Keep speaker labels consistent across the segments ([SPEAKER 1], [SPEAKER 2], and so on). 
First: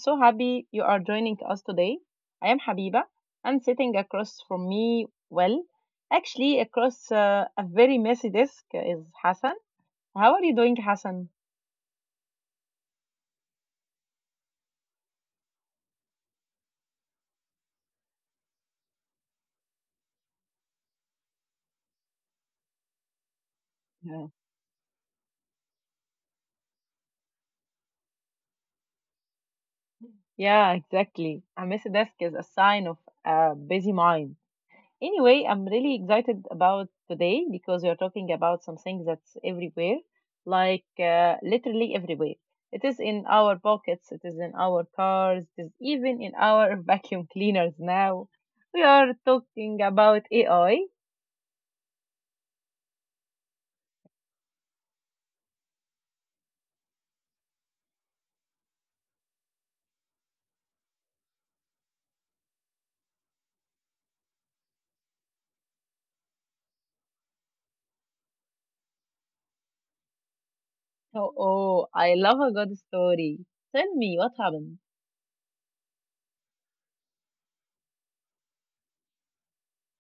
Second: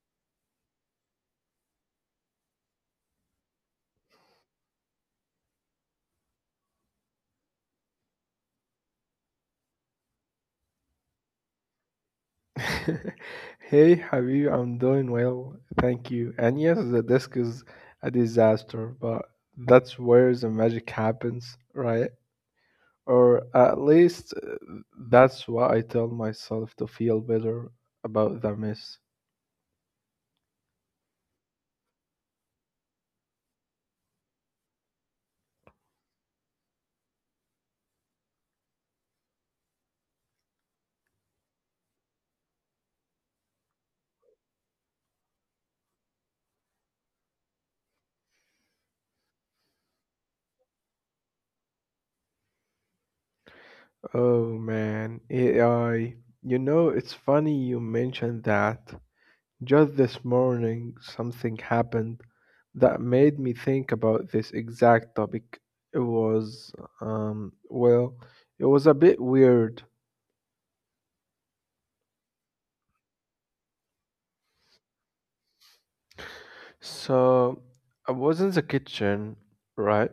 [SPEAKER 1] so happy you are joining us today. I am Habiba and sitting across from me, well, actually across a very messy desk is Hassan. How are you doing, Hassan?
[SPEAKER 2] Hey, Habib, I'm doing well, thank you. And yes, the disc is a disaster, but that's where the magic happens, right? Or at
[SPEAKER 1] Yeah,
[SPEAKER 2] least that's what I tell myself to feel better about the mess.
[SPEAKER 1] yeah, exactly. A messy desk is a sign of a busy mind. Anyway, I'm really excited about today because we are talking about something that's everywhere, literally everywhere. It is in our pockets, it is in our cars, it is even in our vacuum cleaners now. We are talking about AI.
[SPEAKER 2] Oh man, AI. You know, it's funny you mentioned that. Just this morning, something happened that made me think about this exact topic. It was, um, well, it was a bit weird.
[SPEAKER 1] Oh, oh, I love a good story. Tell me what happened.
[SPEAKER 2] So, I was in the kitchen, right?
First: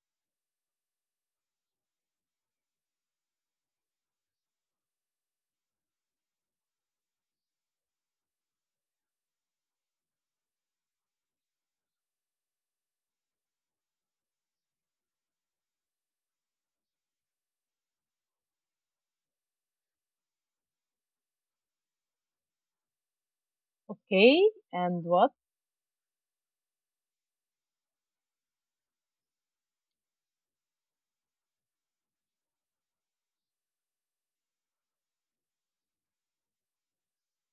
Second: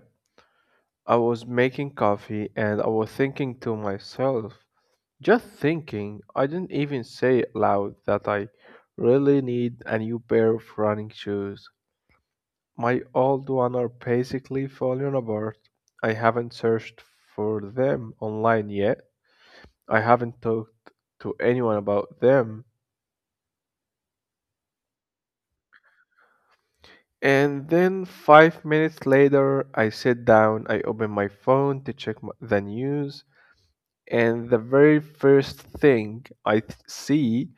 [SPEAKER 2] I was making coffee and I was thinking to myself, just thinking, I didn't even say it loud that I really need a new pair of running shoes. My old ones are basically falling apart. I haven't searched for them online yet. I haven't talked to anyone about them.
[SPEAKER 1] Okay, and what?
[SPEAKER 2] And then 5 minutes later, I sit down, I open my phone to check the news, and the very first thing see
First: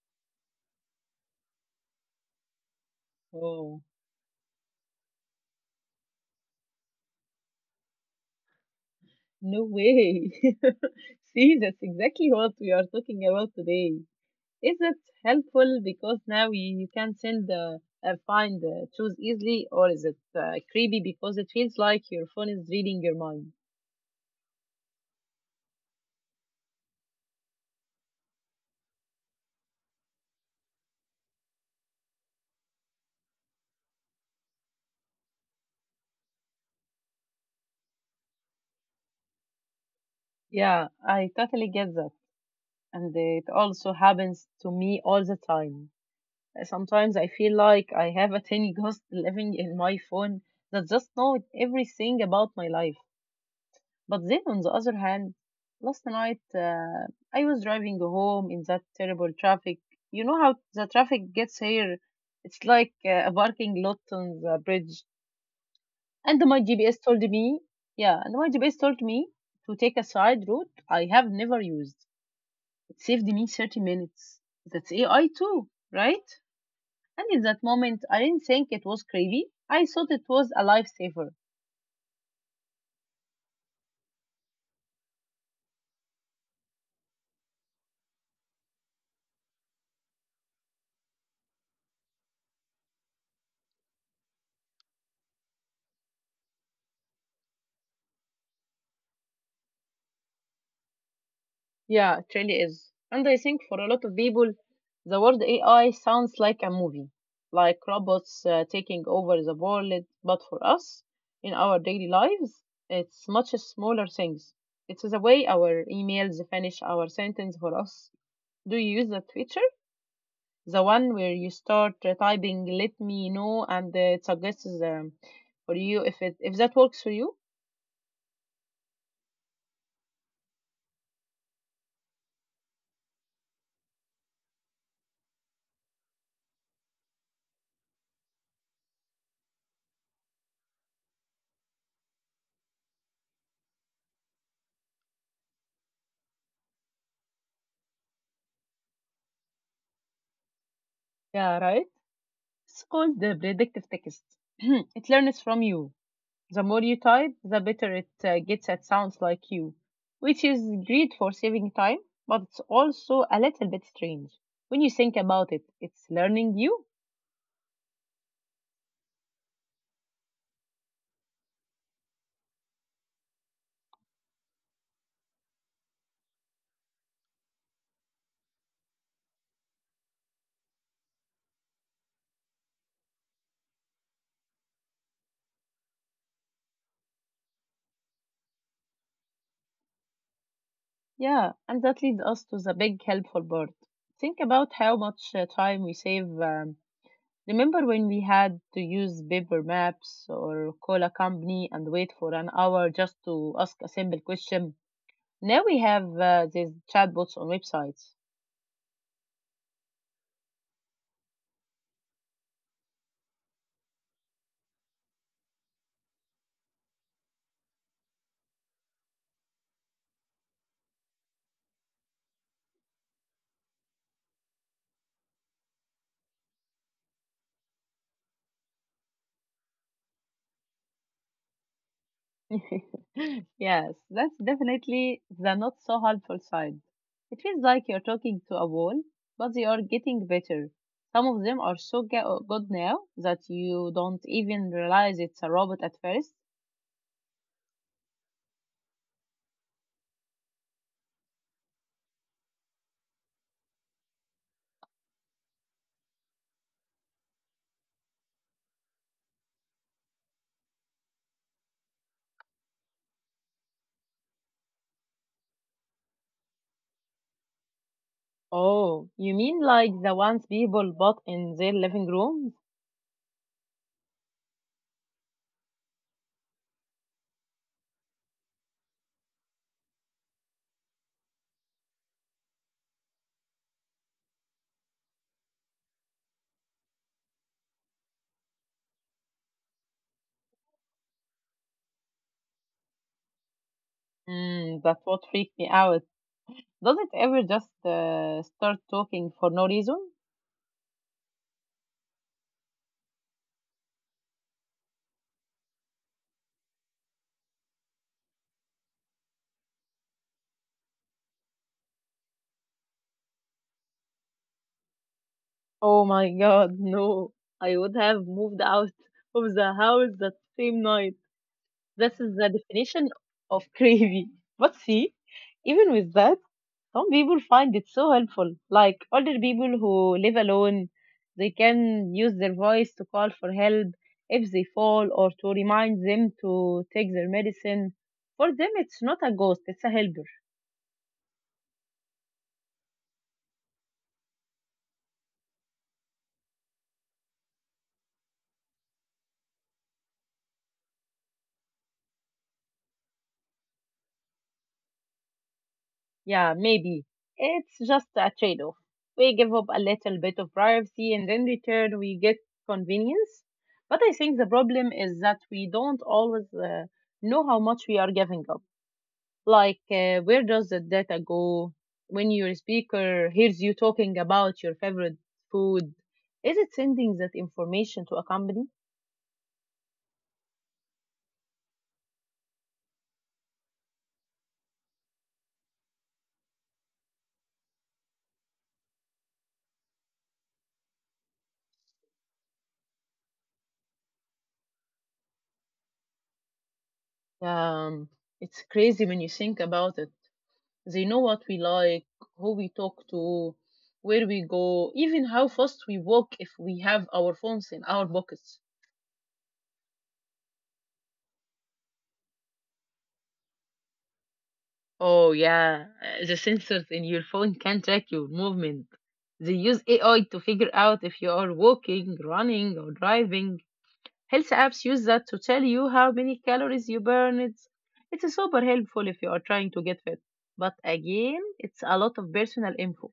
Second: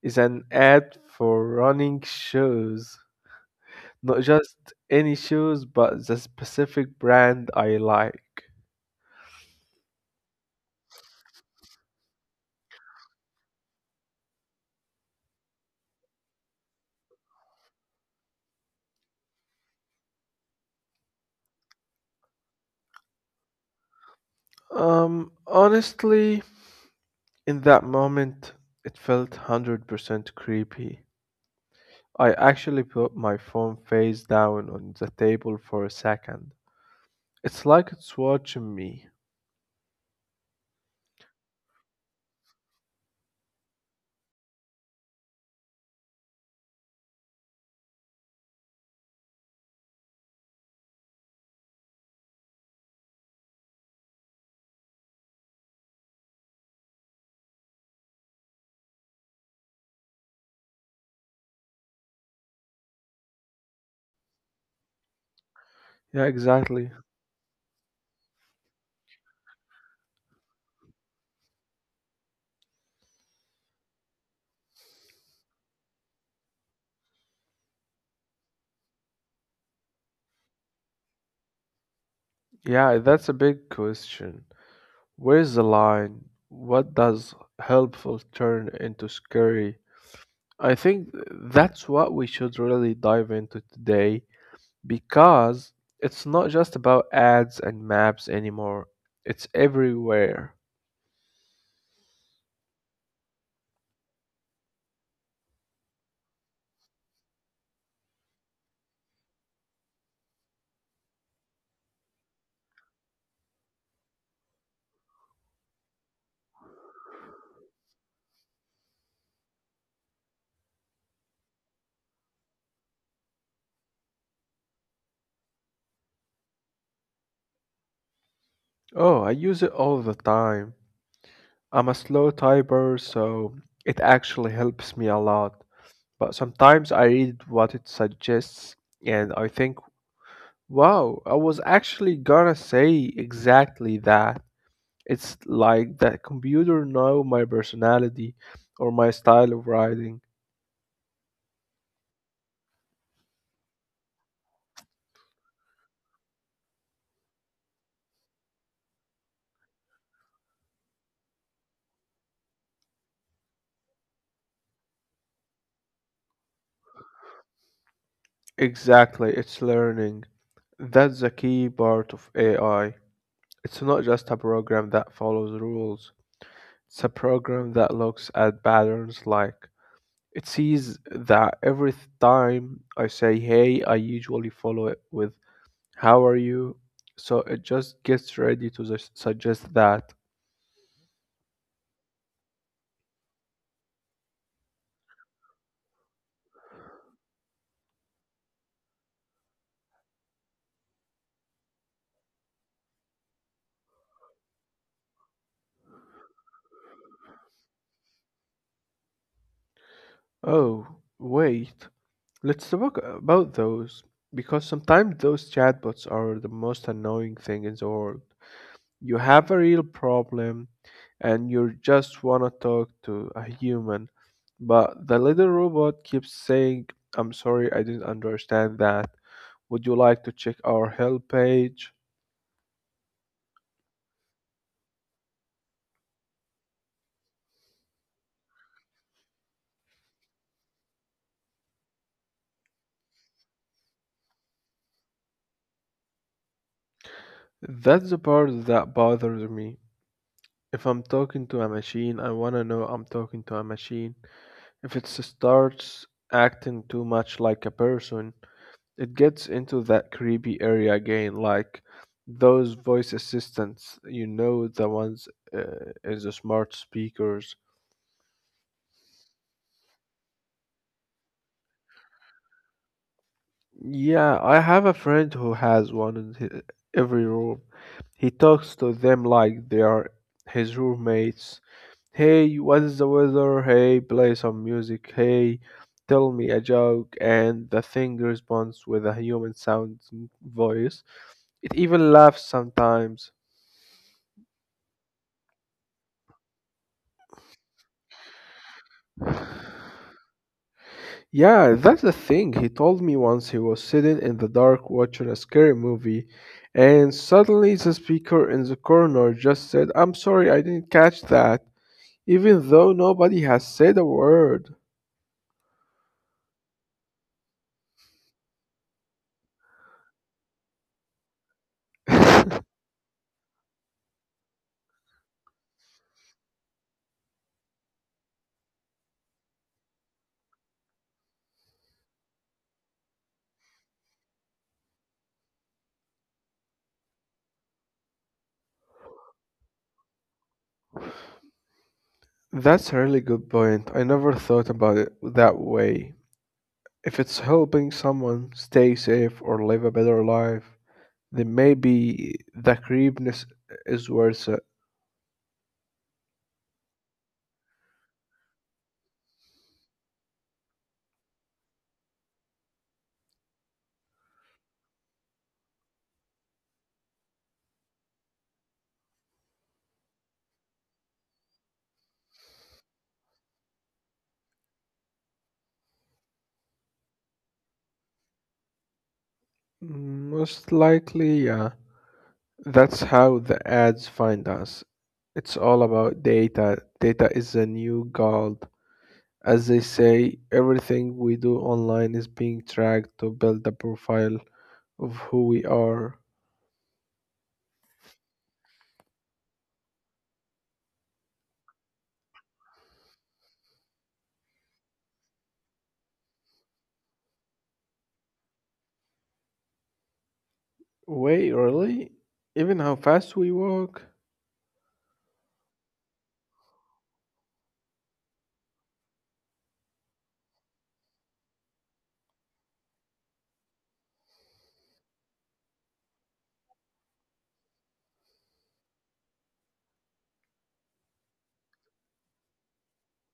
[SPEAKER 2] is an ad for running shoes.
[SPEAKER 1] Oh,
[SPEAKER 2] Not just any shoes, but the specific brand I like.
[SPEAKER 1] no way. See, that's exactly what we are talking about today. Is it helpful because now you can send find choose easily, or is it creepy because it feels like your phone is reading your mind?
[SPEAKER 2] Honestly, in that moment, it felt 100% creepy. I actually put my phone face down on the table for a second. It's like it's watching me.
[SPEAKER 1] Yeah, I totally get that, and it also happens to me all the time. Sometimes I feel like I have a tiny ghost living in my phone that just knows everything about my life. But then, on the other hand, last night I was driving home in that terrible traffic. You know how the traffic gets here? It's like a parking lot on the bridge.
[SPEAKER 2] Yeah,
[SPEAKER 1] And my
[SPEAKER 2] exactly.
[SPEAKER 1] GPS told me, yeah, and my GPS told me to take a side route I have never used. It saved me 30 minutes. That's AI too, right? And in that moment, I didn't think it was crazy. I thought it was a lifesaver.
[SPEAKER 2] Yeah, that's a big question. Where's the line? What does helpful turn into scary? I think that's what we should really dive into today because it's not just about ads and maps anymore, it's everywhere.
[SPEAKER 1] Yeah, it really is. And I think for a lot of people, the word AI sounds like a movie, like robots taking over the world. But for us, in our daily lives, it's much smaller things. It's the way our emails finish our sentence for us. Do you use that feature? The one where you start typing, let me know, and it suggests for you if that works for you.
[SPEAKER 2] Oh, I use it all the time. I'm a slow typer, so it actually helps me a lot. But sometimes I read what it suggests and I think, wow, I was actually gonna say exactly that. It's like that computer know my personality or my style of writing.
[SPEAKER 1] Yeah, right. It's called the predictive text. It learns from you. The more you type, the better it gets at sounds like you, which is great for saving time, but it's also a little bit strange. When you think about it, it's learning you.
[SPEAKER 2] Exactly, it's learning. That's the key part of AI. It's not just a program that follows rules. It's a program that looks at patterns like it sees that every time I say hey, I usually follow it with how are you? So it just gets ready to suggest that.
[SPEAKER 1] Yeah, and that leads us to the big helpful part. Think about how much time we save. Remember when we had to use paper maps or call a company and wait for an hour just to ask a simple question? Now we have these chatbots on websites.
[SPEAKER 2] Oh, wait, let's talk about those. Because sometimes those chatbots are the most annoying thing in the world. You have a real problem and you just want to talk to a human, but the little robot keeps saying, I'm sorry, I didn't understand that. Would you like to check our help page?
[SPEAKER 1] Yes, that's definitely the not so helpful side. It feels like you're talking to a wall, but they are getting better. Some of them are so good now that you don't even realize it's a robot at first.
[SPEAKER 2] That's the part that bothers me. If I'm talking to a machine, I want to know I'm talking to a machine. If it starts acting too much like a person, it gets into that creepy area again, like those voice assistants, you know, the ones uh, is the smart speakers.
[SPEAKER 1] Oh, you mean like the ones people bought in their living rooms?
[SPEAKER 2] Yeah, I have a friend who has one in every room. He talks to them like they are his roommates. Hey, what is the weather? Hey, play some music. Hey, tell me a joke. And the thing responds with a human sounding voice. It even laughs sometimes.
[SPEAKER 1] Mm, that's what freaked me out. Does it ever just start talking for no reason?
[SPEAKER 2] Yeah, that's the thing. He told me once he was sitting in the dark watching a scary movie, and suddenly the speaker in the corner just said, I'm sorry, I didn't catch that, even though nobody has said a word.
[SPEAKER 1] Oh my god, no. I would have moved out of the house that same night. This is the definition of crazy. But see, even with that, some people find it so helpful. Like older people who live alone, they can use their voice to call for help if they fall or to remind them to take their medicine. For them, it's not a ghost, it's a helper.
[SPEAKER 2] That's a really good point. I never thought about it that way. If it's helping someone stay safe or live a better life, then maybe the creepiness is worth it.
[SPEAKER 1] Yeah, maybe. It's just a trade off. We give up a little bit of privacy and in return we get convenience. But I think the problem is that we don't always know how much we are giving up. Like, where does the data go when your speaker hears you talking about your favorite food? Is it sending that information to a company?
[SPEAKER 2] Most likely, yeah. That's how the ads find us. It's all about data. Data is the new gold. As they say, everything we do online is being tracked to build a profile of who we are.
[SPEAKER 1] Um, it's crazy when you think about it. They know what we like, who we talk to, where we go, even how fast we walk if we have our phones in our pockets.
[SPEAKER 2] Wait, really? Even how fast we walk?
[SPEAKER 1] Oh, yeah. The sensors in your phone can track your movement. They use AI to figure out if you are walking, running, or driving. Health apps use that to tell you how many calories you burn. It's super helpful if you are trying to get fit. But again, it's a lot of personal info.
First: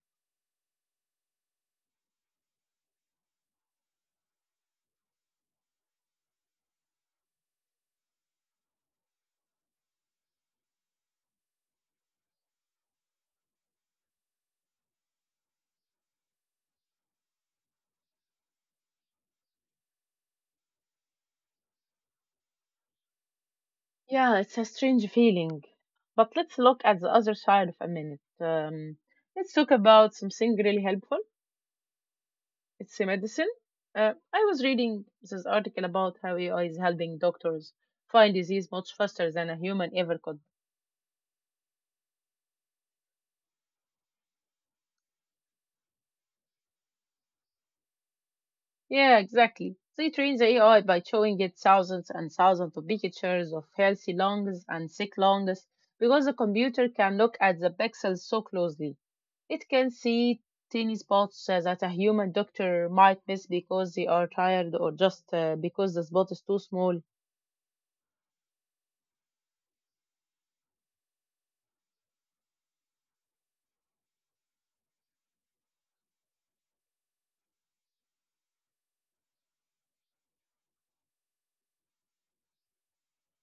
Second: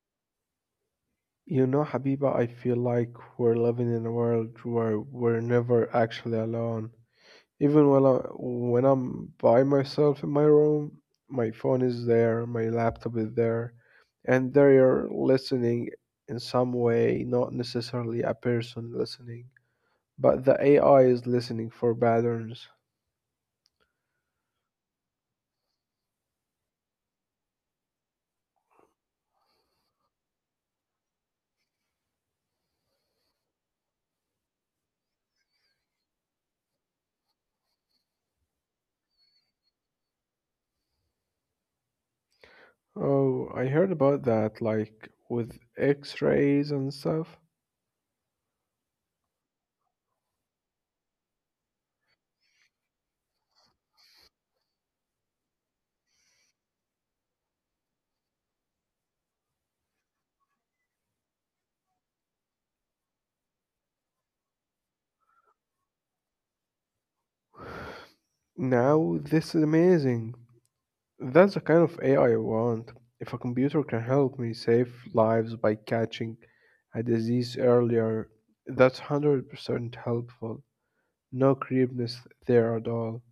[SPEAKER 2] You know, Habiba, I feel like we're living in a world where we're never actually alone. Even when when I'm by myself in my room, my phone is there, my laptop is there, and they are listening in some way, not necessarily a person listening, but the AI is listening for patterns.
[SPEAKER 1] Yeah, it's a strange feeling. But let's look at the other side of a minute. Let's talk about something really helpful. It's a medicine. I was reading this article about how AI is helping doctors find disease much faster than a human ever could.
[SPEAKER 2] Oh, I heard about that, like with X-rays and stuff.
[SPEAKER 1] Yeah, exactly. They train the AI by showing it thousands and thousands of pictures of healthy lungs and sick lungs because the computer can look at the pixels so closely. It can see tiny spots that a human doctor might miss because they are tired or just because the spot is too small.
[SPEAKER 2] Now, this is amazing. That's the kind of AI I want. If a computer can help me save lives by catching a disease earlier, that's 100% helpful. No creepiness there at all.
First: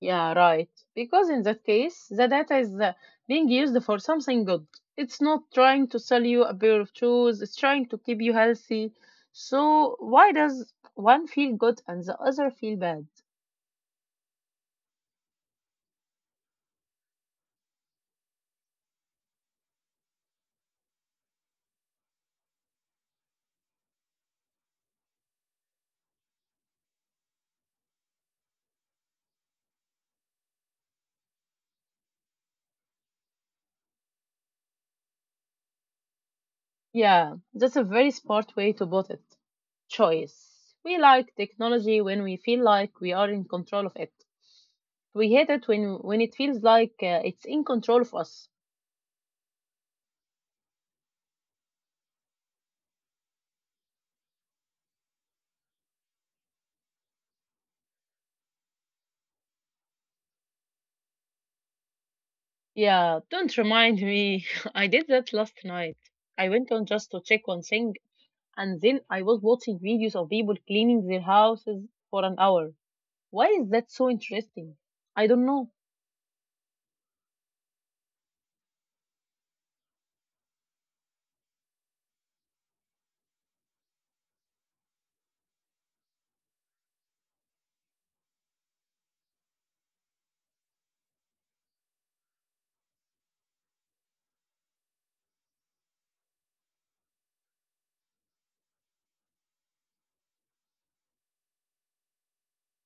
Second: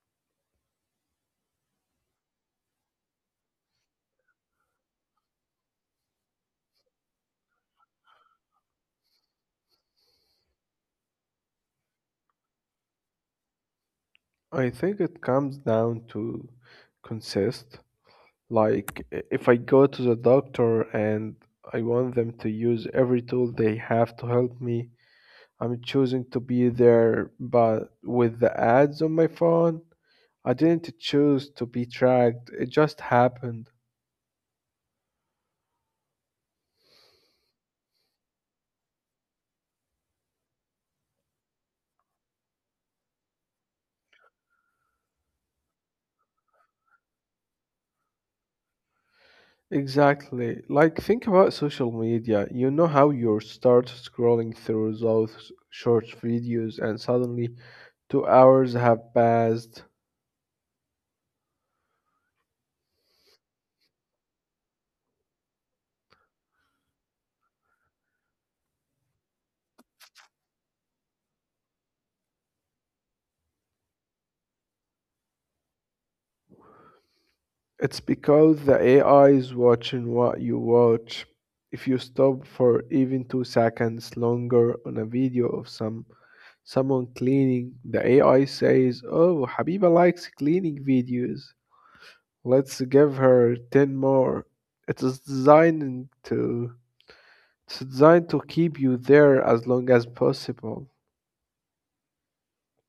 [SPEAKER 1] Yeah, right. Because in that case, the data is being used for something good. It's not trying to sell you a pair of shoes, it's trying to keep you healthy. So, why does one feel good and the other feel bad?
[SPEAKER 2] I think it comes down to consist. Like, if I go to the doctor and I want them to use every tool they have to help me, I'm choosing to be there, but with the ads on my phone, I didn't choose to be tracked, it just happened.
[SPEAKER 1] Yeah, that's a very smart way to put it. Choice. We like technology when we feel like we are in control of it. We hate it when it feels like it's in control of us.
[SPEAKER 2] Exactly. Like, think about social media. You know how you start scrolling through those short videos and suddenly 2 hours have passed.
[SPEAKER 1] Yeah, don't remind me. I did that last night. I went on just to check one thing, and then I was watching videos of people cleaning their houses for an hour. Why is that so interesting? I don't know.
[SPEAKER 2] It's because the AI is watching what you watch. If you stop for even 2 seconds longer on a video of someone cleaning, the AI says, "Oh, Habiba likes cleaning videos. Let's give her ten more." It is designed to it's designed to keep you there as long as possible.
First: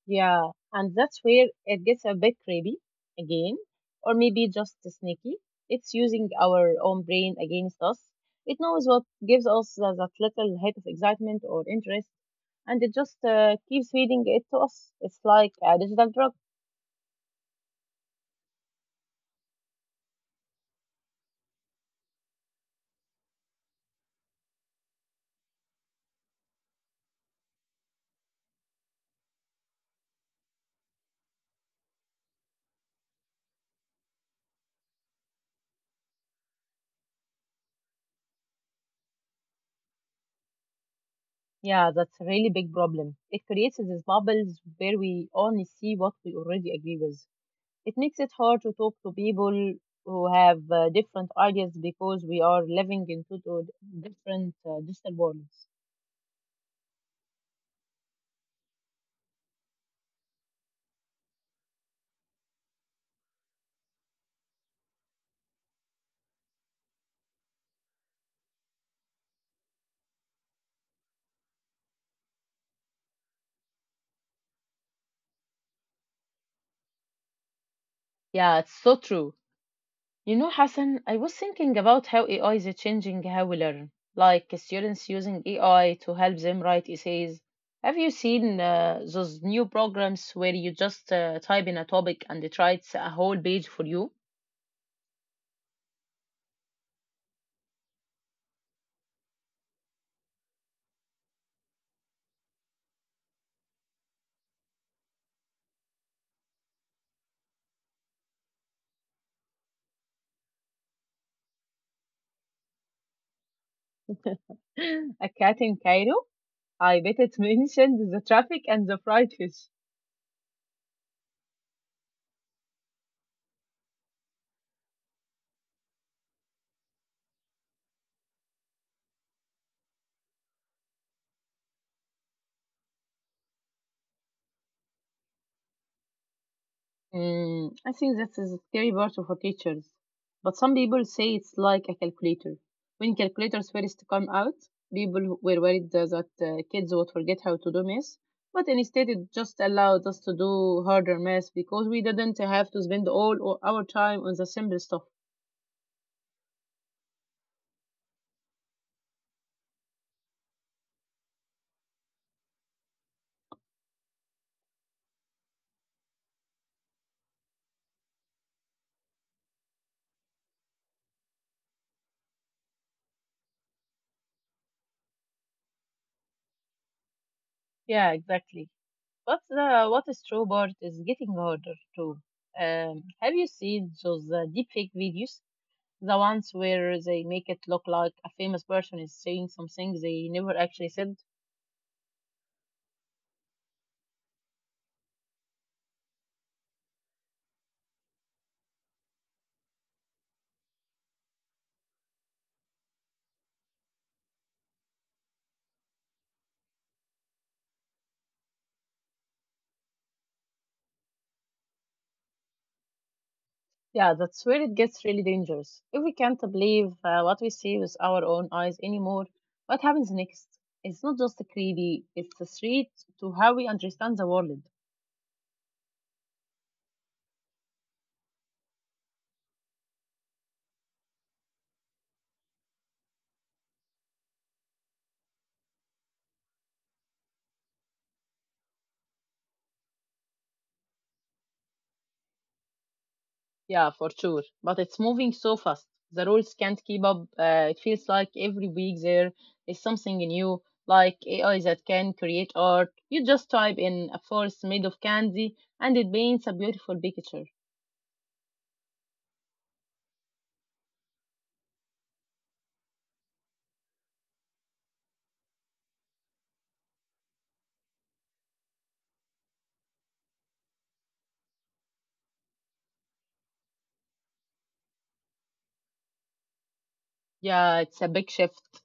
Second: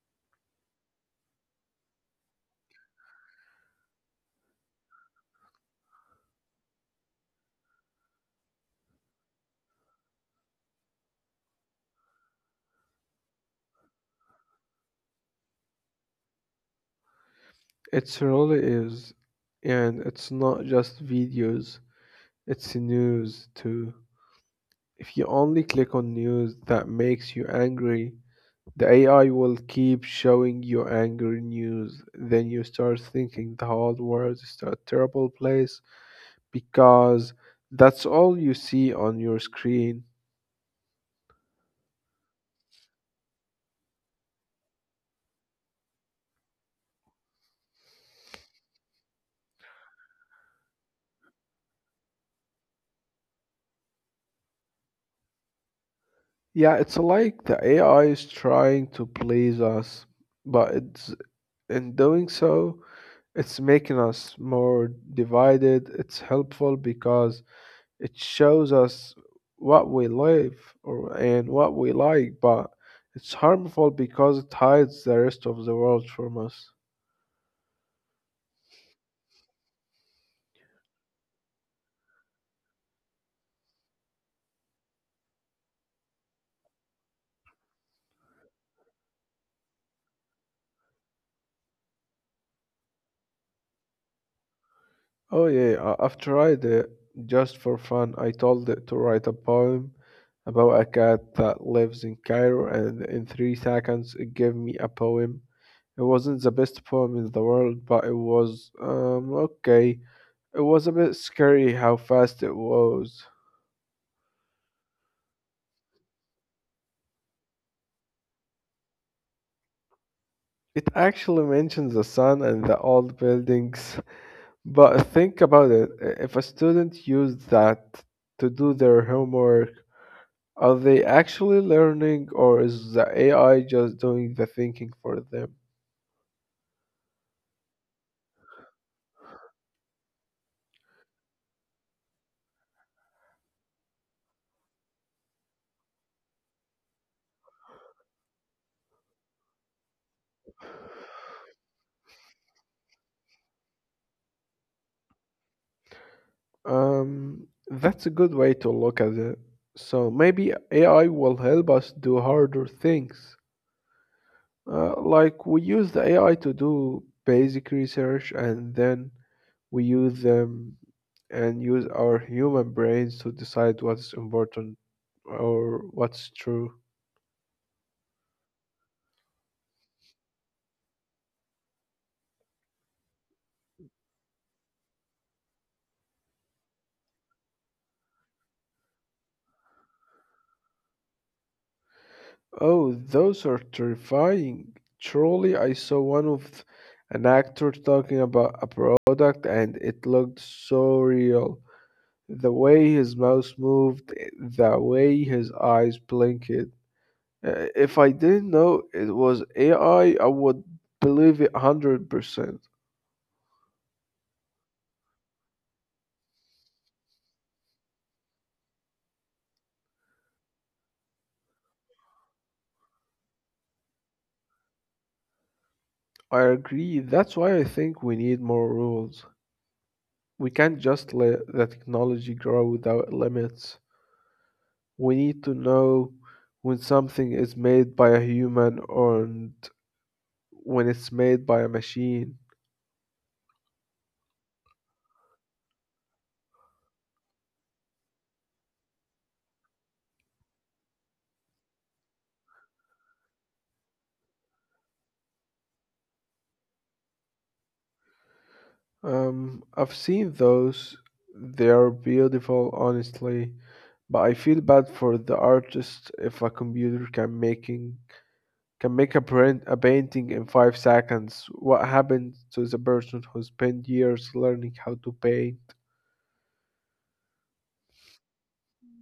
[SPEAKER 1] Yeah, and that's where it gets a bit creepy again, or maybe just sneaky. It's using our own brain against us. It knows what gives us that little hit of excitement or interest, and it just keeps feeding it to us. It's like a digital drug.
[SPEAKER 2] It really is. And it's not just videos, it's news too. If you only click on news that makes you angry, the AI will keep showing you angry news. Then you start thinking the whole world is a terrible place because that's all you see on your screen.
[SPEAKER 1] Yeah, that's a really big problem. It creates these bubbles where we only see what we already agree with. It makes it hard to talk to people who have different ideas because we are living in two different digital worlds.
[SPEAKER 2] Yeah, it's like the AI is trying to please us, but it's in doing so, it's making us more divided. It's helpful because it shows us what we love or and what we like, but it's harmful because it hides the rest of the world from us.
[SPEAKER 1] Yeah, it's so true. You know, Hassan, I was thinking about how AI is changing how we learn, like students using AI to help them write essays. Have you seen those new programs where you just type in a topic and it writes a whole page for you?
[SPEAKER 2] Oh yeah, I've tried it just for fun. I told it to write a poem about a cat that lives in Cairo, and in 3 seconds it gave me a poem. It wasn't the best poem in the world, but it was okay. It was a bit scary how fast it was.
[SPEAKER 1] A cat in Cairo? I bet it mentioned the traffic and the fried fish.
[SPEAKER 2] It actually mentions the sun and the old buildings, but think about it. If a student used that to do their homework, are they actually learning, or is the AI just doing the thinking for them?
[SPEAKER 1] Mm, I think that's a scary part for teachers. But some people say it's like a calculator. When calculators first come out, people were worried that kids would forget how to do math. But instead, it just allowed us to do harder math because we didn't have to spend our time on the simple stuff.
[SPEAKER 2] That's a good way to look at it. So maybe AI will help us do harder things. Like we use the AI to do basic research and then we use them and use our human brains to decide what's important or what's true.
[SPEAKER 1] Yeah, exactly. But the what is true part is getting harder too. Have you seen those deepfake videos? The ones where they make it look like a famous person is saying something they never actually said?
[SPEAKER 2] Oh, those are terrifying. Truly, I saw one of an actor talking about a product and it looked so real. The way his mouth moved, the way his eyes blinked. If I didn't know it was AI, I would believe it 100%.
[SPEAKER 1] Yeah, that's where it gets really dangerous. If we can't believe what we see with our own eyes anymore, what happens next? It's not just creepy, it's a threat to how we understand the world.
[SPEAKER 2] I agree. That's why I think we need more rules. We can't just let the technology grow without limits. We need to know when something is made by a human and when it's made by a machine.
[SPEAKER 1] Yeah, for sure. But it's moving so fast. The rules can't keep up. It feels like every week there is something new, like AI that can create art. You just type in a forest made of candy and it paints a beautiful picture.
[SPEAKER 2] I've seen those. They are beautiful, honestly, but I feel bad for the artist if a computer can make a painting in 5 seconds. What happened to the person who spent years learning how to paint?
[SPEAKER 1] Yeah, it's a big shift.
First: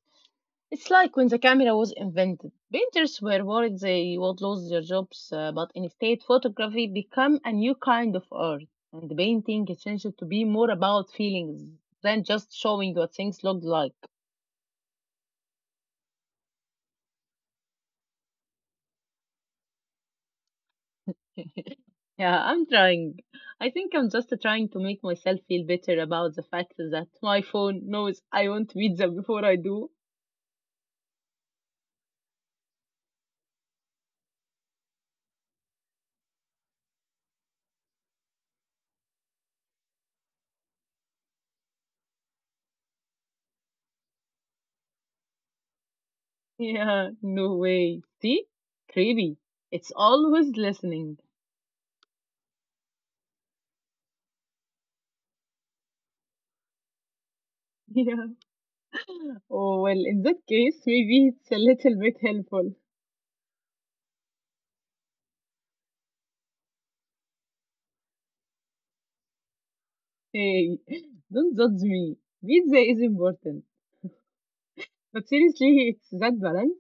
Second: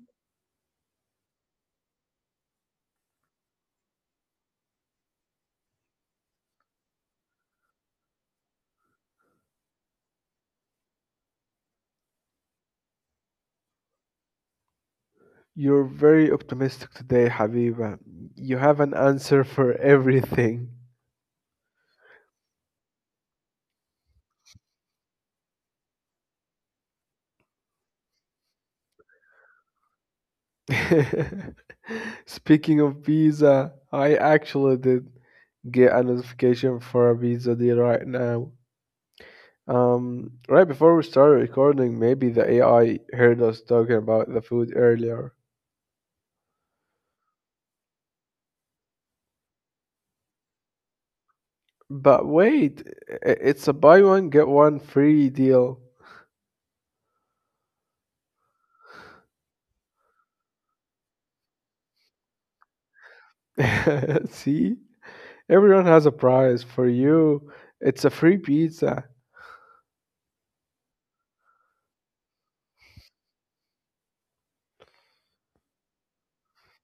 [SPEAKER 1] It's like when the camera was invented. Painters were worried they would lose their jobs, but instead, photography became a new kind of art. And painting changed to be more about feelings than just showing what things looked like.
[SPEAKER 2] You're very optimistic today, Habiba. You have an answer for everything.
[SPEAKER 1] Yeah, I'm trying. I think I'm just trying to make myself feel better about the fact that my phone knows I want pizza before I do.
[SPEAKER 2] Speaking of pizza, I actually did get a notification for a pizza deal right now. Right before we started recording, maybe the AI heard us talking about the food earlier.
[SPEAKER 1] Yeah, no way. See? Creepy. It's always listening.
[SPEAKER 2] But wait, it's a buy one get one free deal.
[SPEAKER 1] Yeah. Oh, well, in that case, maybe it's a little bit helpful.
[SPEAKER 2] See? Everyone has a prize. For you, it's a free pizza.
[SPEAKER 1] Hey, don't judge me. Pizza is important. But seriously, it's that balance.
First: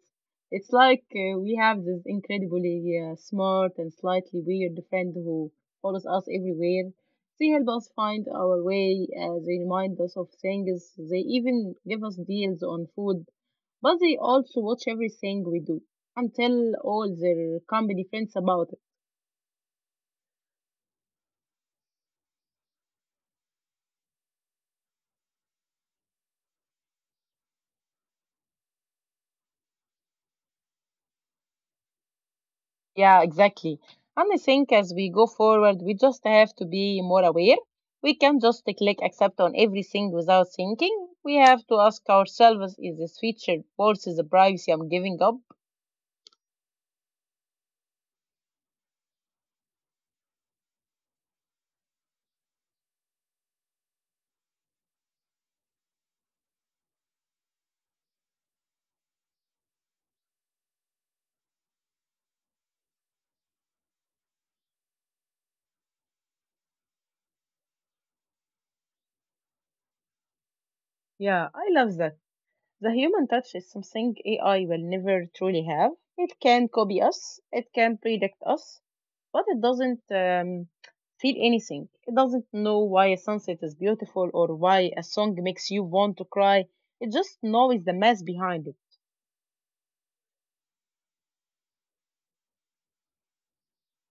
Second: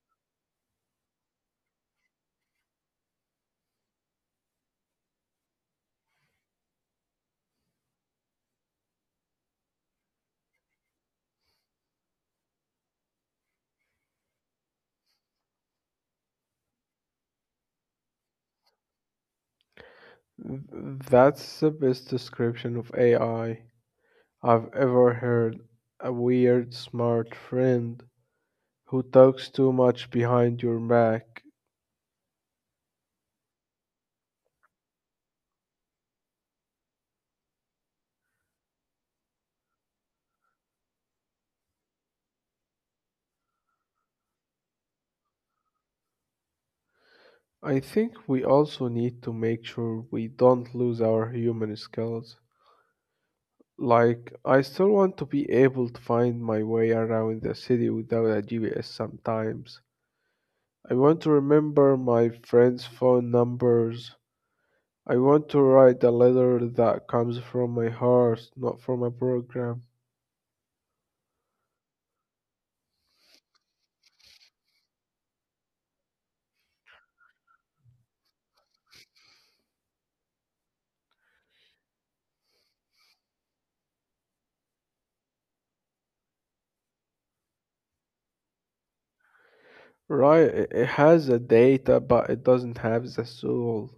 [SPEAKER 1] It's like we have this incredibly smart and slightly weird friend who follows us everywhere. They help us find our way, they remind us of things, they even give us deals on food, but they also watch everything we do and tell all their company friends about.
[SPEAKER 2] That's the best description of AI I've ever heard: a weird smart friend who talks too much behind your back.
[SPEAKER 1] Yeah, exactly. And I think as we go forward, we just have to be more aware. We can just click accept on everything without thinking. We have to ask ourselves, is this feature worth the privacy I'm giving up?
[SPEAKER 2] I think we also need to make sure we don't lose our human skills. Like, I still want to be able to find my way around the city without a GPS sometimes. I want to remember my friends' phone numbers. I want to write a letter that comes from my heart, not from a program.
[SPEAKER 1] Yeah, I love that. The human touch is something AI will never truly have. It can copy us, it can predict us, but it doesn't feel anything. It doesn't know why a sunset is beautiful or why a song makes you want to cry. It just knows the mess behind it.
[SPEAKER 2] Right, it has the data, but it doesn't have the soul.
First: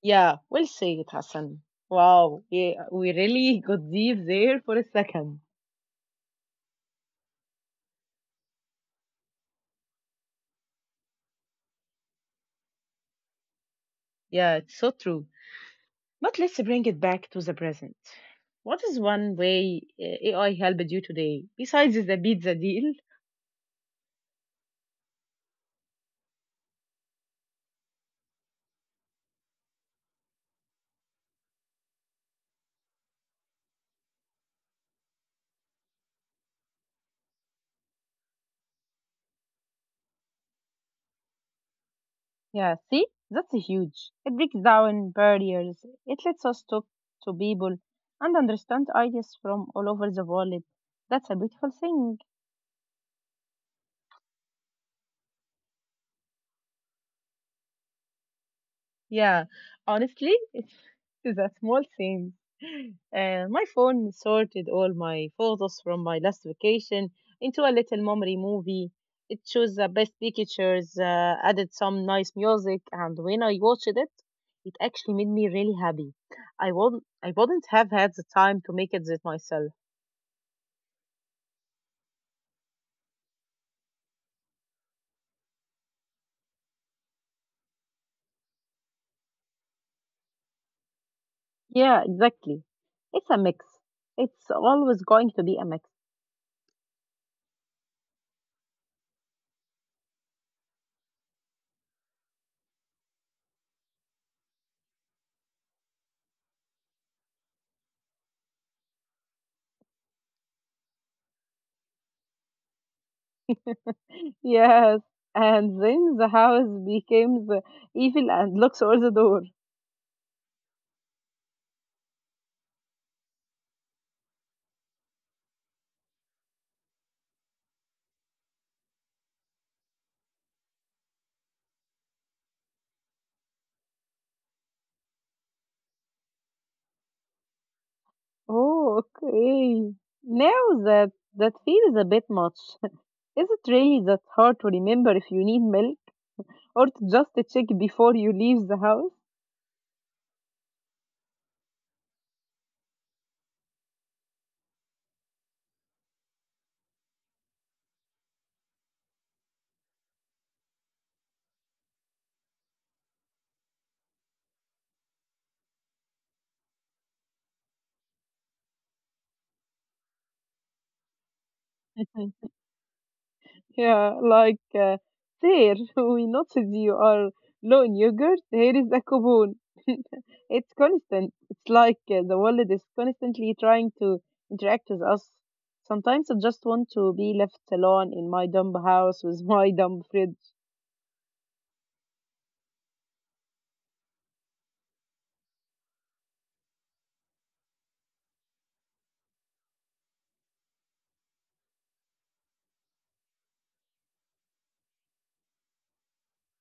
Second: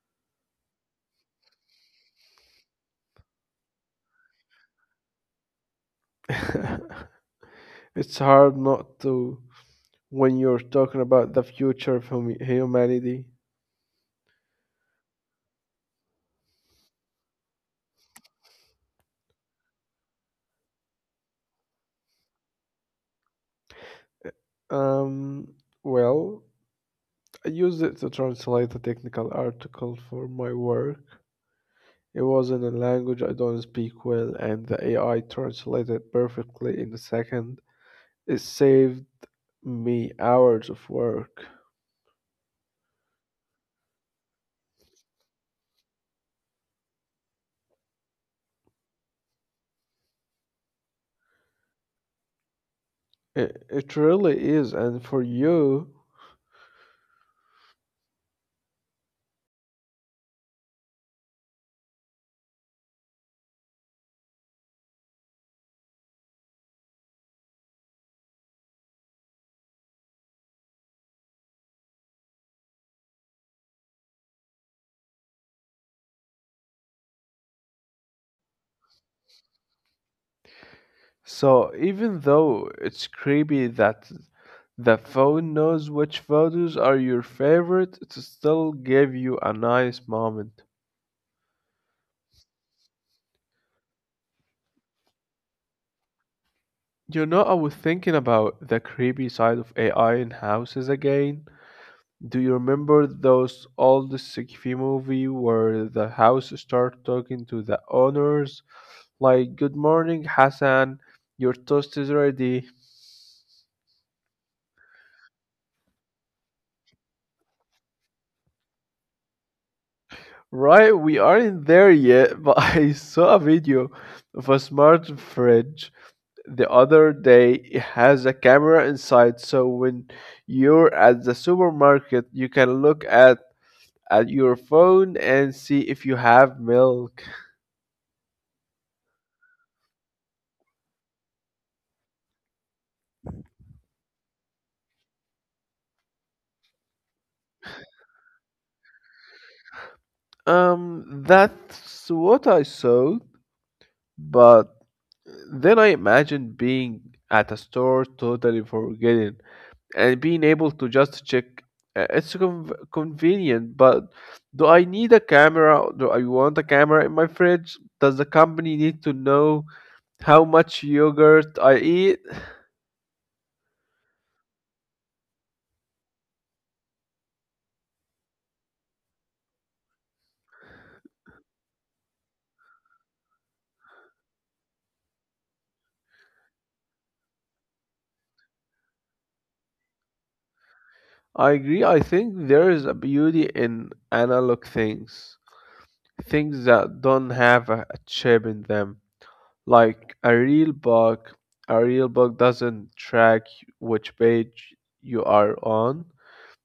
[SPEAKER 1] Yeah, we'll say it, Hassan. Wow, yeah, we really got deep there for a second.
[SPEAKER 2] It's hard not to when you're talking about the future of humanity.
[SPEAKER 1] Yeah, it's so true. But let's bring it back to the present. What is one way AI helped you today besides the pizza deal?
[SPEAKER 2] Um, well, I used it to translate a technical article for my work. It was in a language I don't speak well, and the AI translated perfectly in a second. It saved me hours of work.
[SPEAKER 1] Yeah, see, that's huge. It breaks down barriers. It lets us talk to people and understand ideas from all over the world. That's a beautiful thing.
[SPEAKER 2] It really is, and for you?
[SPEAKER 1] Yeah, honestly, it's a small thing. My phone sorted all my photos from my last vacation into a little memory movie. It chose the best pictures, added some nice music, and when I watched it, it actually made me really happy. I wouldn't have had the time to make it that myself.
[SPEAKER 2] So even though it's creepy that the phone knows which photos are your favorite, it still gave you a nice moment.
[SPEAKER 1] Yeah, exactly. It's a mix. It's always going to be a mix.
[SPEAKER 2] You know, I was thinking about the creepy side of AI in houses again. Do you remember those old sci-fi movie where the house start talking to the owners like "Good morning, Hassan, your toast is ready."
[SPEAKER 1] Yes, and then the house becomes evil and locks all the door.
[SPEAKER 2] Right, we aren't there yet, but I saw a video of a smart fridge the other day. It has a camera inside, so when you're at the supermarket, you can look at your phone and see if you have milk.
[SPEAKER 1] Oh, okay. Now that feels a bit much. Is it really that hard to remember if you need milk or to just check before you leave the house?
[SPEAKER 2] That's what I saw, but then I imagined being at a store totally forgetting and being able to just check. It's convenient, but do I need a camera? Do I want a camera in my fridge? Does the company need to know how much yogurt I eat?
[SPEAKER 1] Yeah, like there, we noticed you are low in yogurt. Here is a coupon. It's constant. It's like the world is constantly trying to interact with us. Sometimes I just want to be left alone in my dumb house with my dumb fridge.
[SPEAKER 2] I agree. I think there is a beauty in analog things, things that don't have a chip in them, like a real book. A real book doesn't track which page you are on.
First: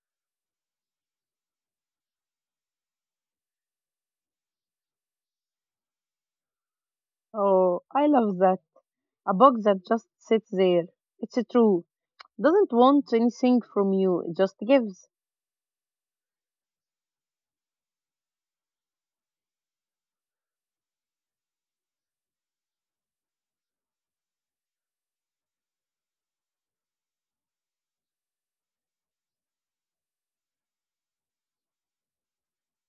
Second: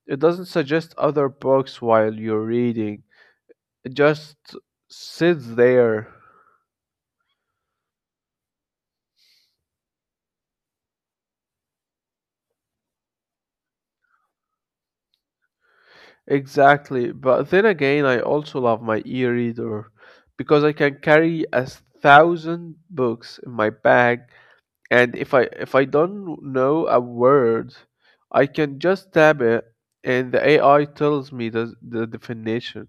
[SPEAKER 2] It doesn't suggest other books while you're reading. It just sits there.
[SPEAKER 1] Oh, I love that. A box that just sits there. It's true. Doesn't want anything from you. It just gives.
[SPEAKER 2] Exactly. But then again, I also love my e-reader because I can carry 1,000 books in my bag, and if I don't know a word, I can just tap it, and the AI tells me the definition.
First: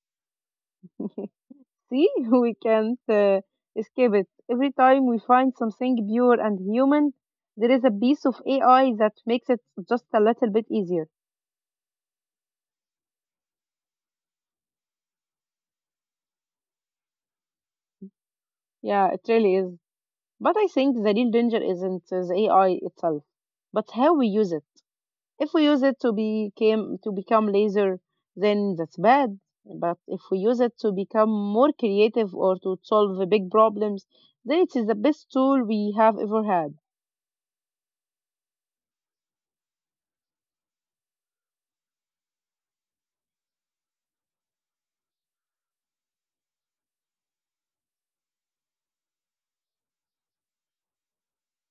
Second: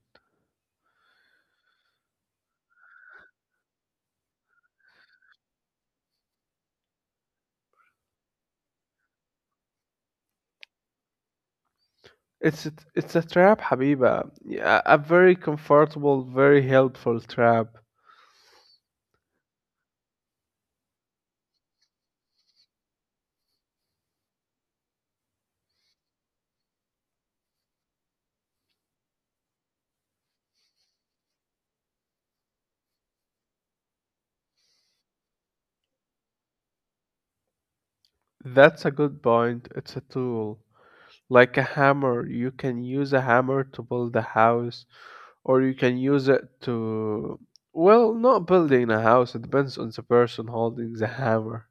[SPEAKER 1] See, we can't escape it. Every time we find something pure and human, there is a piece of AI that makes it just a little bit easier.
[SPEAKER 2] It's a trap, Habiba. Yeah, a very comfortable, very helpful trap.
[SPEAKER 1] Yeah, it really is. But I think the real danger isn't the AI itself, but how we use it. If we use it to become lazier, then that's bad. But if we use it to become more creative or to solve big problems, then it is the best tool we have ever had.
[SPEAKER 2] That's a good point. It's a tool. Like a hammer, you can use a hammer to build a house, or you can use it to, well, not building a house. It depends on the person holding the hammer.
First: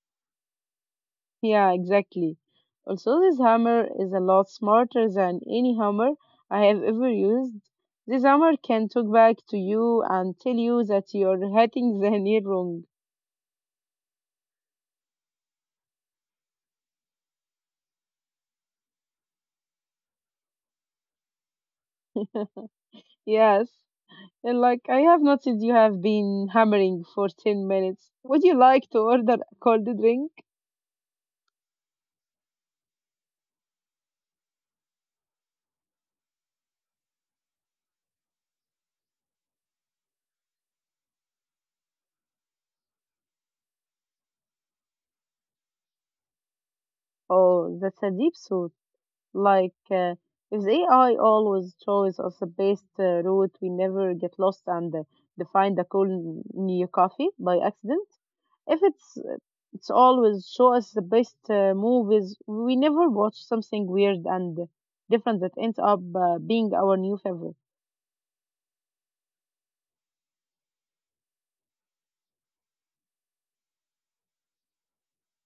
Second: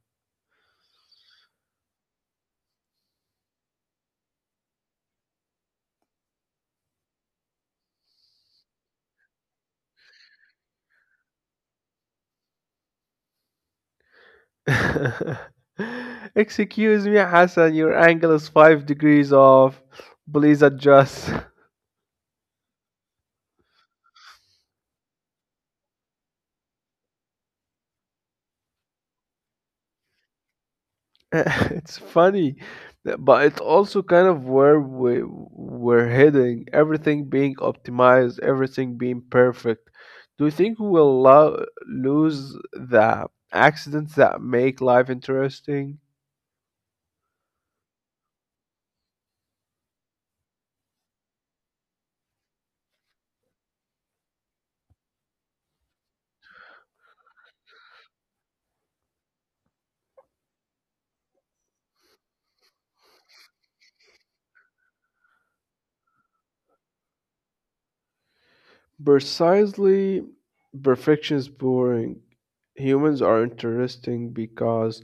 [SPEAKER 1] Yeah, exactly. Also, this hammer is a lot smarter than any hammer I have ever used. This hammer can talk back to you and tell you that you're hitting the nail wrong.
[SPEAKER 2] Excuse me, Hassan, your angle is 5 degrees off. Please adjust.
[SPEAKER 1] Yes, and like I have noticed you have been hammering for 10 minutes. Would you like to order a cold drink?
[SPEAKER 2] it's funny, but it's also kind of where we're heading. Everything being optimized, everything being perfect. Do you think we'll lose the accidents that make life interesting?
[SPEAKER 1] Oh, that's a deep thought. Like, if the AI always shows us the best route, we never get lost and find a cool new coffee by accident. If it's it's always show us the best movies, we never watch something weird and different that ends up being our new favorite.
[SPEAKER 2] Precisely, perfection is boring. Humans are interesting because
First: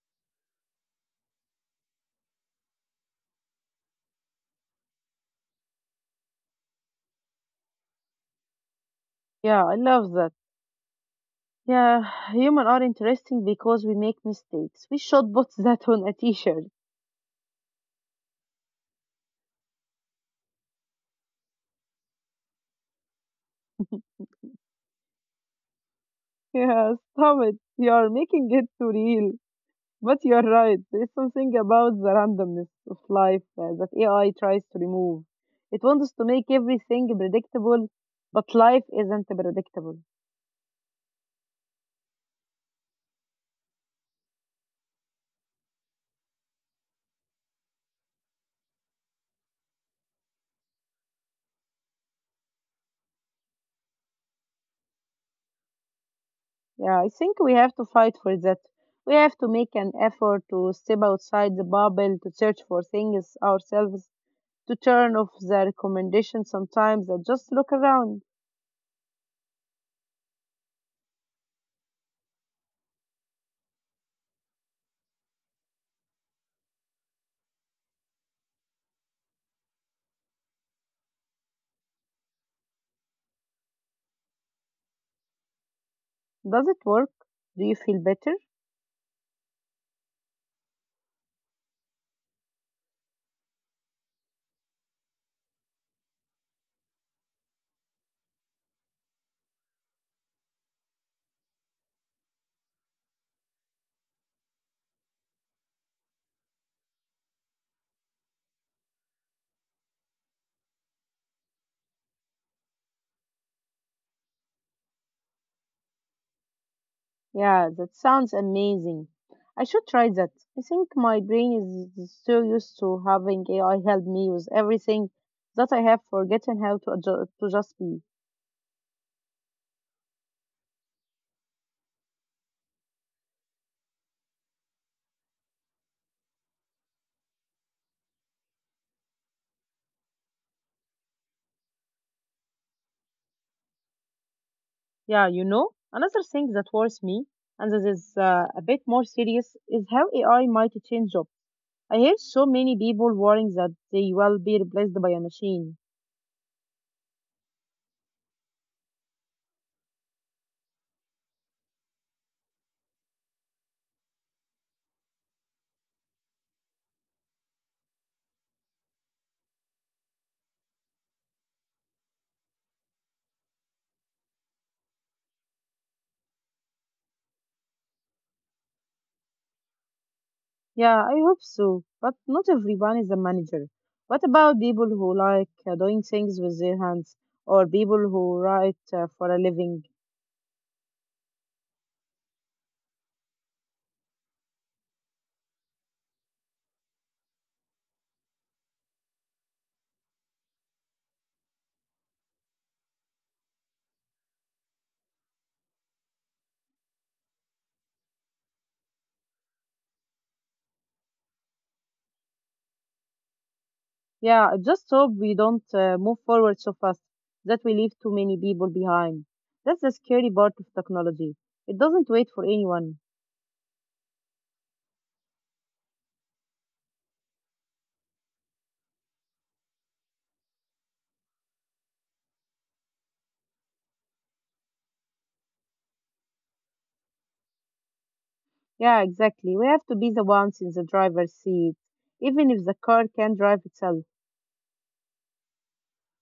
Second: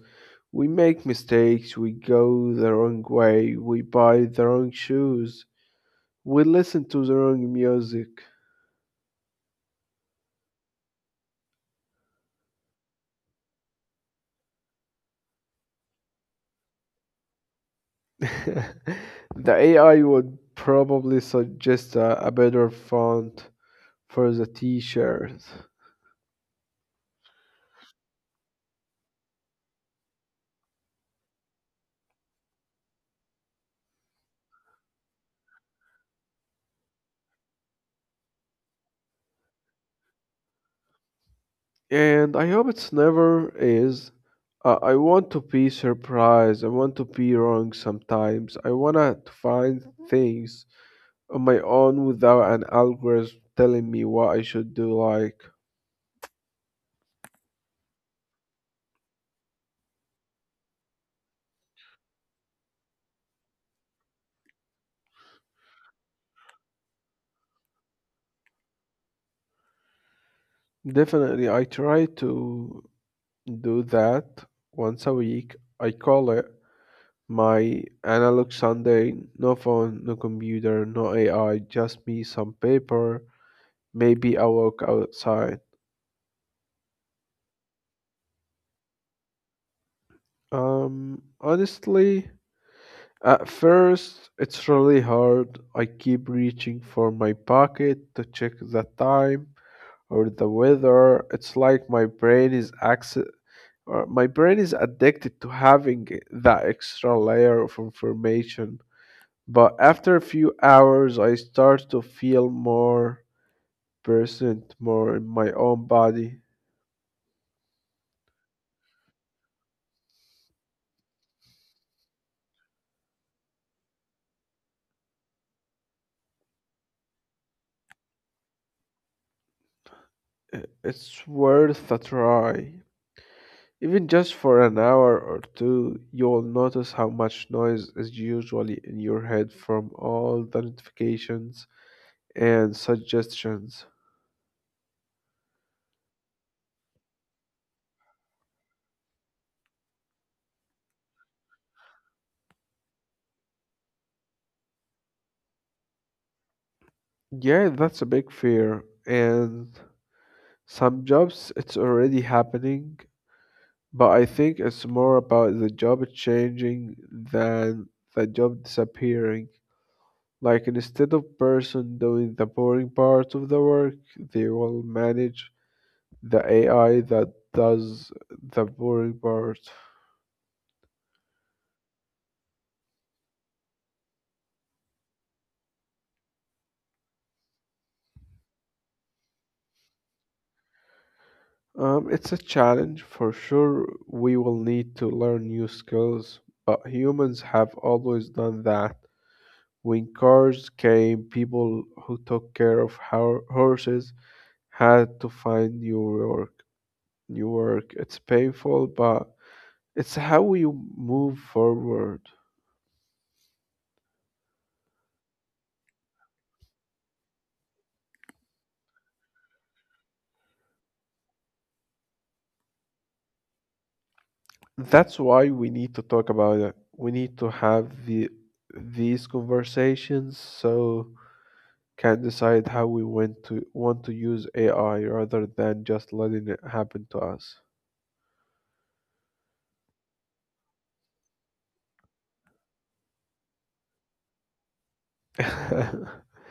[SPEAKER 2] we make mistakes, we go the wrong way, we buy the wrong shoes, we listen to the wrong music.
[SPEAKER 1] Yeah, I love that. Yeah, human are interesting because we make mistakes. We should put that on a t-shirt.
[SPEAKER 2] The AI would probably suggest a better font for the t-shirt.
[SPEAKER 1] Yeah, stop it. You are making it too real. But you are right. There's something about the randomness of life that AI tries to remove. It wants to make everything predictable, but life isn't predictable.
[SPEAKER 2] And I hope it's never is. I want to be surprised. I want to be wrong sometimes. I want to find things on my own without an algorithm telling me what I should do. Like,
[SPEAKER 1] Yeah, I think we have to fight for that. We have to make an effort to step outside the bubble, to search for things ourselves, to turn off the recommendations sometimes, and just look around.
[SPEAKER 2] definitely, I try to do that once a week. I call it my analog Sunday. No phone, no computer, no AI, just me, some paper, maybe a walk outside.
[SPEAKER 1] Does it work? Do you feel better?
[SPEAKER 2] Honestly, at first it's really hard. I keep reaching for my pocket to check the time or the weather. It's like my brain is access or my brain is addicted to having that extra layer of information. But after a few hours, I start to feel more percent more in my own body.
[SPEAKER 1] Yeah, that sounds amazing. I should try that. I think my brain is so used to having AI help me with everything that I have forgotten how to, to just be.
[SPEAKER 2] It's worth a try. Even just for an hour or two, you'll notice how much noise is usually in your head from all the notifications and suggestions.
[SPEAKER 1] Yeah, you know, another thing that worries me, and this is a bit more serious, is how AI might change jobs. I hear so many people worrying that they will be replaced by a machine.
[SPEAKER 2] Yeah, that's a big fear. And some jobs, it's already happening, but I think it's more about the job changing than the job disappearing. Like instead of person doing the boring part of the work, they will manage the AI that does the boring part.
[SPEAKER 1] Yeah, I hope so, but not everyone is a manager. What about people who like doing things with their hands, or people who write for a living?
[SPEAKER 2] It's a challenge for sure. We will need to learn new skills, but humans have always done that. When cars came, people who took care of horses had to find new work. New work. It's painful, but it's how we move forward.
[SPEAKER 1] Yeah, I just hope we don't move forward so fast that we leave too many people behind. That's the scary part of technology. It doesn't wait for anyone.
[SPEAKER 2] That's why we need to talk about it. We need to have the these conversations so can decide how we want to use AI rather than just letting it happen to us.
[SPEAKER 1] Yeah, exactly. We have to be the ones in the driver's seat, even if the car can drive itself.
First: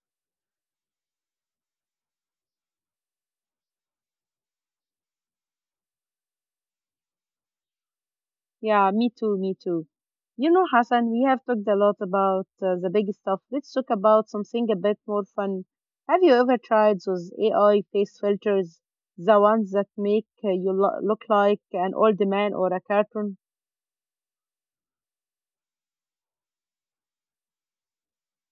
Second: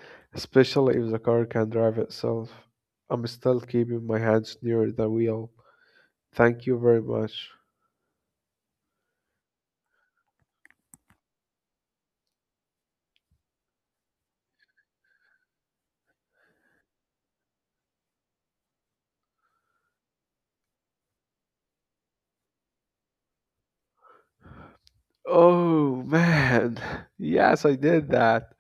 [SPEAKER 2] Especially if the car can drive itself. I'm still keeping my hands near the wheel. Thank you very much.
[SPEAKER 1] Yeah, me too, me too. You know, Hassan, we have talked a lot about the big stuff. Let's talk about something a bit more fun. Have you ever tried those AI face filters, the ones that make you look like an old man or a cartoon?
[SPEAKER 2] Oh man, yes, I did that.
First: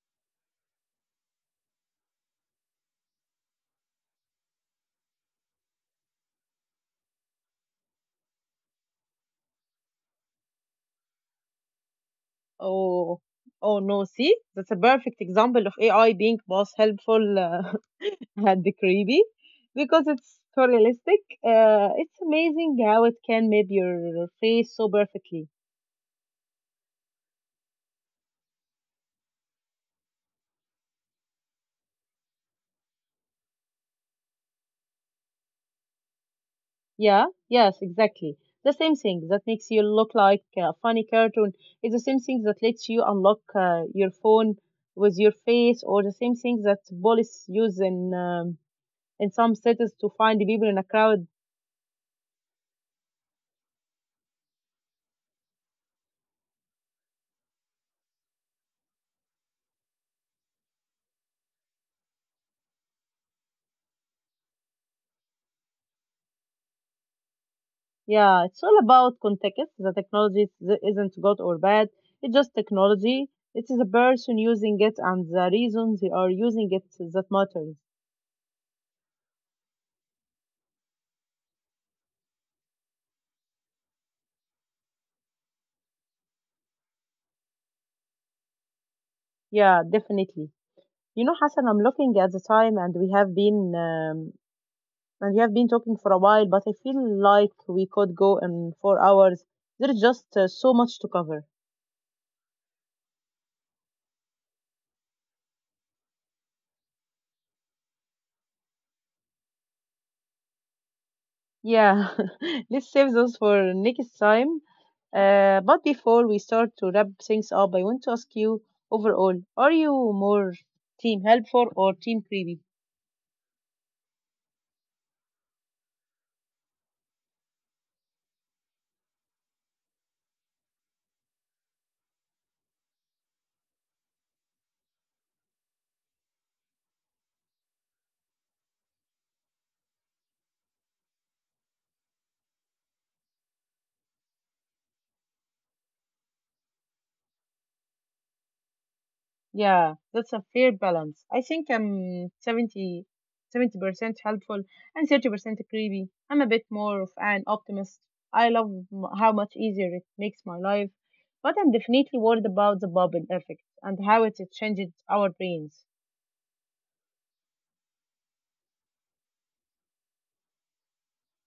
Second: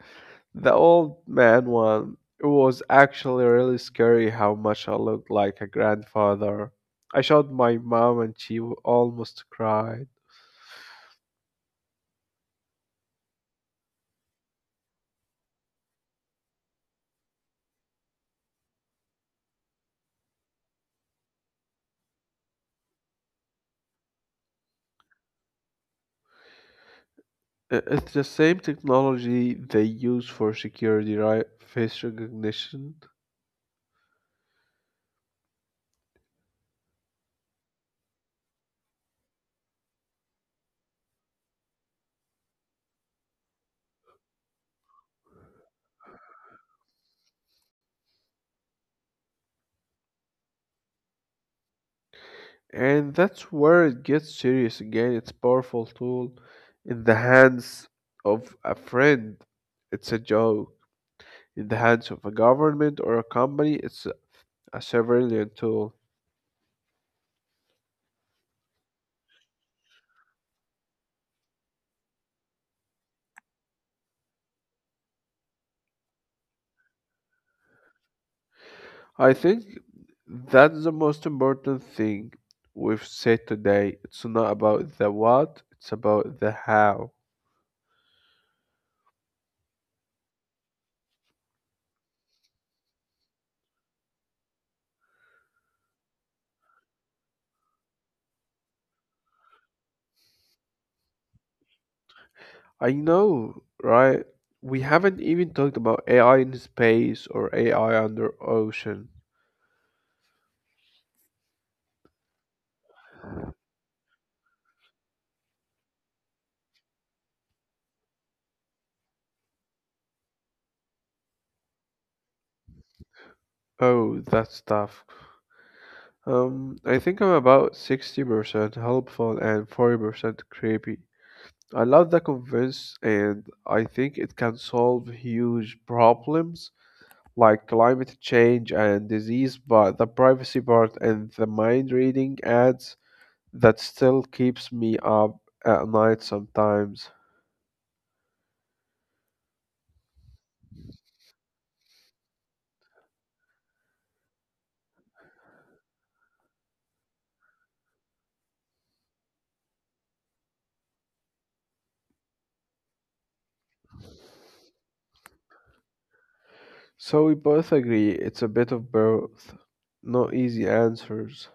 [SPEAKER 2] The old man one. It was actually really scary how much I looked like a grandfather. I showed my mom and almost cried.
[SPEAKER 1] Oh, oh no, see? That's a perfect example of AI being both helpful and creepy because it's so realistic. It's amazing how it can map your face so perfectly.
[SPEAKER 2] It's the same technology they use for security, right? Face recognition.
[SPEAKER 1] Yeah, yes, exactly. The same thing that makes you look like a funny cartoon is the same thing that lets you unlock your phone with your face, or the same thing that police use in some cities to find the people in a crowd.
[SPEAKER 2] And that's where it gets serious again. It's a powerful tool in the hands of a friend. It's a joke. In the hands of a government or a company, it's a surveillance tool.
[SPEAKER 1] Yeah, it's all about context. The technology isn't good or bad. It's just technology. It is a person using it and the reason they are using it that matters.
[SPEAKER 2] I think that's the most important thing we've said today. It's not about the what, it's about the how.
[SPEAKER 1] Yeah, definitely. You know, Hassan, I'm looking at the time and we have been talking for a while, but I feel like we could go in 4 hours. There's just so much to cover.
[SPEAKER 2] I know, right? We haven't even talked about AI in space or AI under ocean.
[SPEAKER 1] Yeah, let's save those for next time. But before we start to wrap things up, I want to ask you overall, are you more team helpful or team creepy?
[SPEAKER 2] Oh, that stuff. I think I'm about 60% helpful and 40% creepy. I love the convince, and I think it can solve huge problems like climate change and disease, but the privacy part and the mind reading ads, that still keeps me up at night sometimes.
[SPEAKER 1] Yeah, that's a fair balance. I think I'm seventy percent helpful and 30% creepy. I'm a bit more of an optimist. I love how much easier it makes my life, but I'm definitely worried about the bubble effect and how it changed our brains.
[SPEAKER 2] So we both agree it's a bit of both. No easy answers.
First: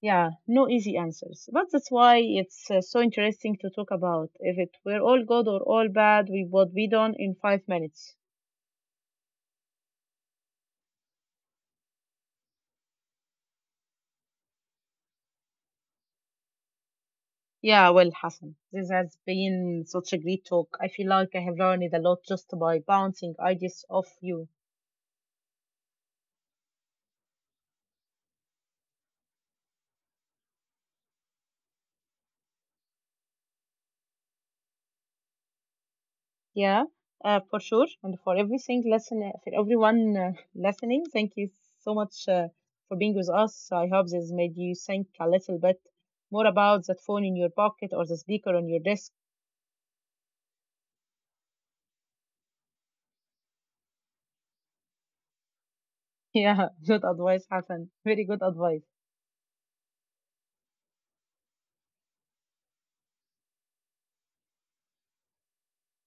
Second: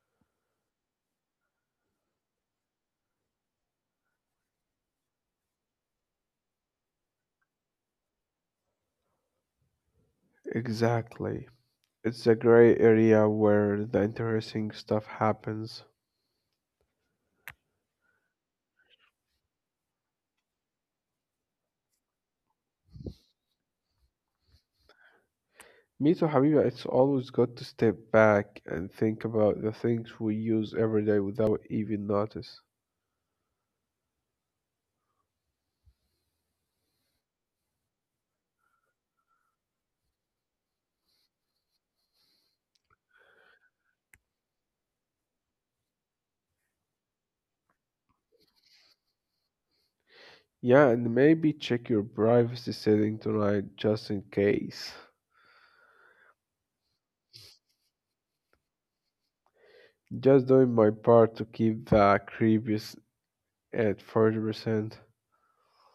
[SPEAKER 1] Yeah, no easy answers. But that's why it's so interesting to talk about. If it were all good or all bad, we would be done in 5 minutes.
[SPEAKER 2] Exactly. It's a gray area where the interesting stuff happens.
[SPEAKER 1] Yeah, well, Hassan, this has been such a great talk. I feel like I have learned a lot just by bouncing ideas off you.
[SPEAKER 2] Me too, Habiba. It's always good to step back and think about the things we use every day without even notice.
[SPEAKER 1] Yeah, for sure. And for everything, listen, for everyone listening, thank you so much for being with us. I hope this made you think a little bit more about that phone in your pocket or the speaker on your desk.
[SPEAKER 2] Yeah, and maybe check your privacy setting tonight just in case.
[SPEAKER 1] Yeah, good advice, Hassan. Very good advice.
[SPEAKER 2] Just doing my part to keep the creepiest at 40%.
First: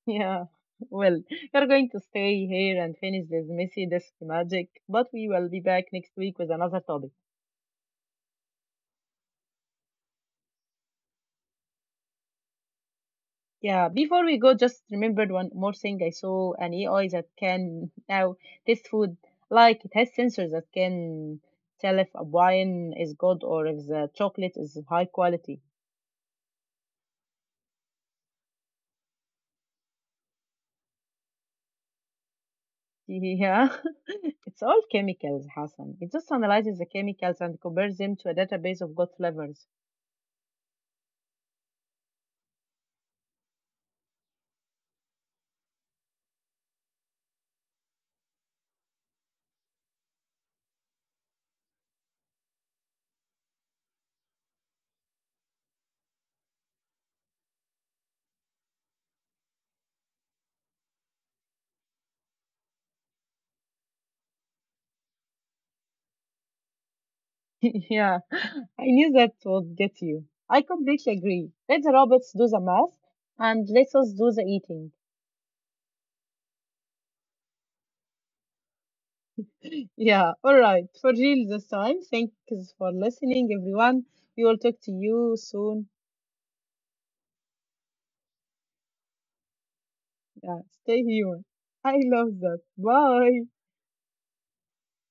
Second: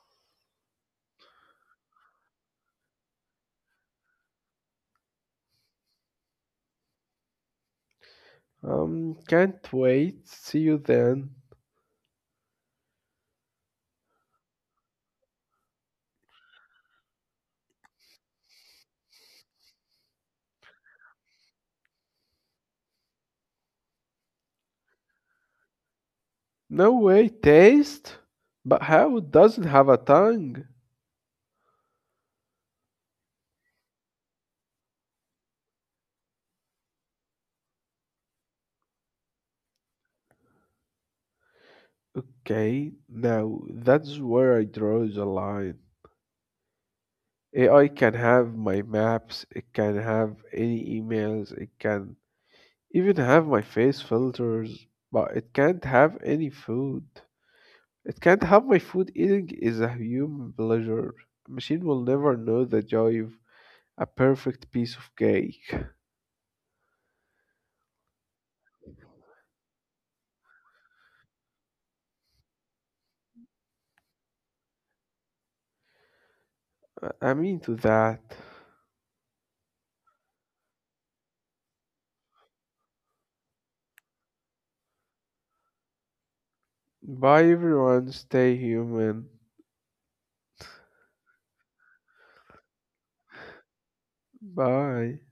[SPEAKER 1] Yeah. Well, we're going to stay here and finish this messy desk magic, but we will be back next week with another topic.
[SPEAKER 2] Can't wait. See you then.
[SPEAKER 1] Yeah, before we go, just remembered one more thing. I saw an AI that can now taste food. Like it has sensors that can tell if a wine is good or if the chocolate is high quality.
[SPEAKER 2] No way, taste? But how it doesn't have a tongue?
[SPEAKER 1] Yeah. It's all chemicals, Hassan. It just analyzes the chemicals and compares them to a database of good flavors.
[SPEAKER 2] Okay, now that's where I draw the line. AI can have my maps, it can have any emails, it can even have my face filters, but it can't have any food. It can't have my food. Eating is a human pleasure. A machine will never know the joy of a perfect piece of cake.
[SPEAKER 1] Yeah, I knew that would get you. I completely agree. Let the robots do the math and let us do the eating.
[SPEAKER 2] I mean to that.
[SPEAKER 1] Yeah, all right. For real this time, thanks for listening, everyone. We will talk to you soon.
[SPEAKER 2] Bye everyone, stay human.
[SPEAKER 1] Yeah, stay human. I love that. Bye.
[SPEAKER 2] Bye.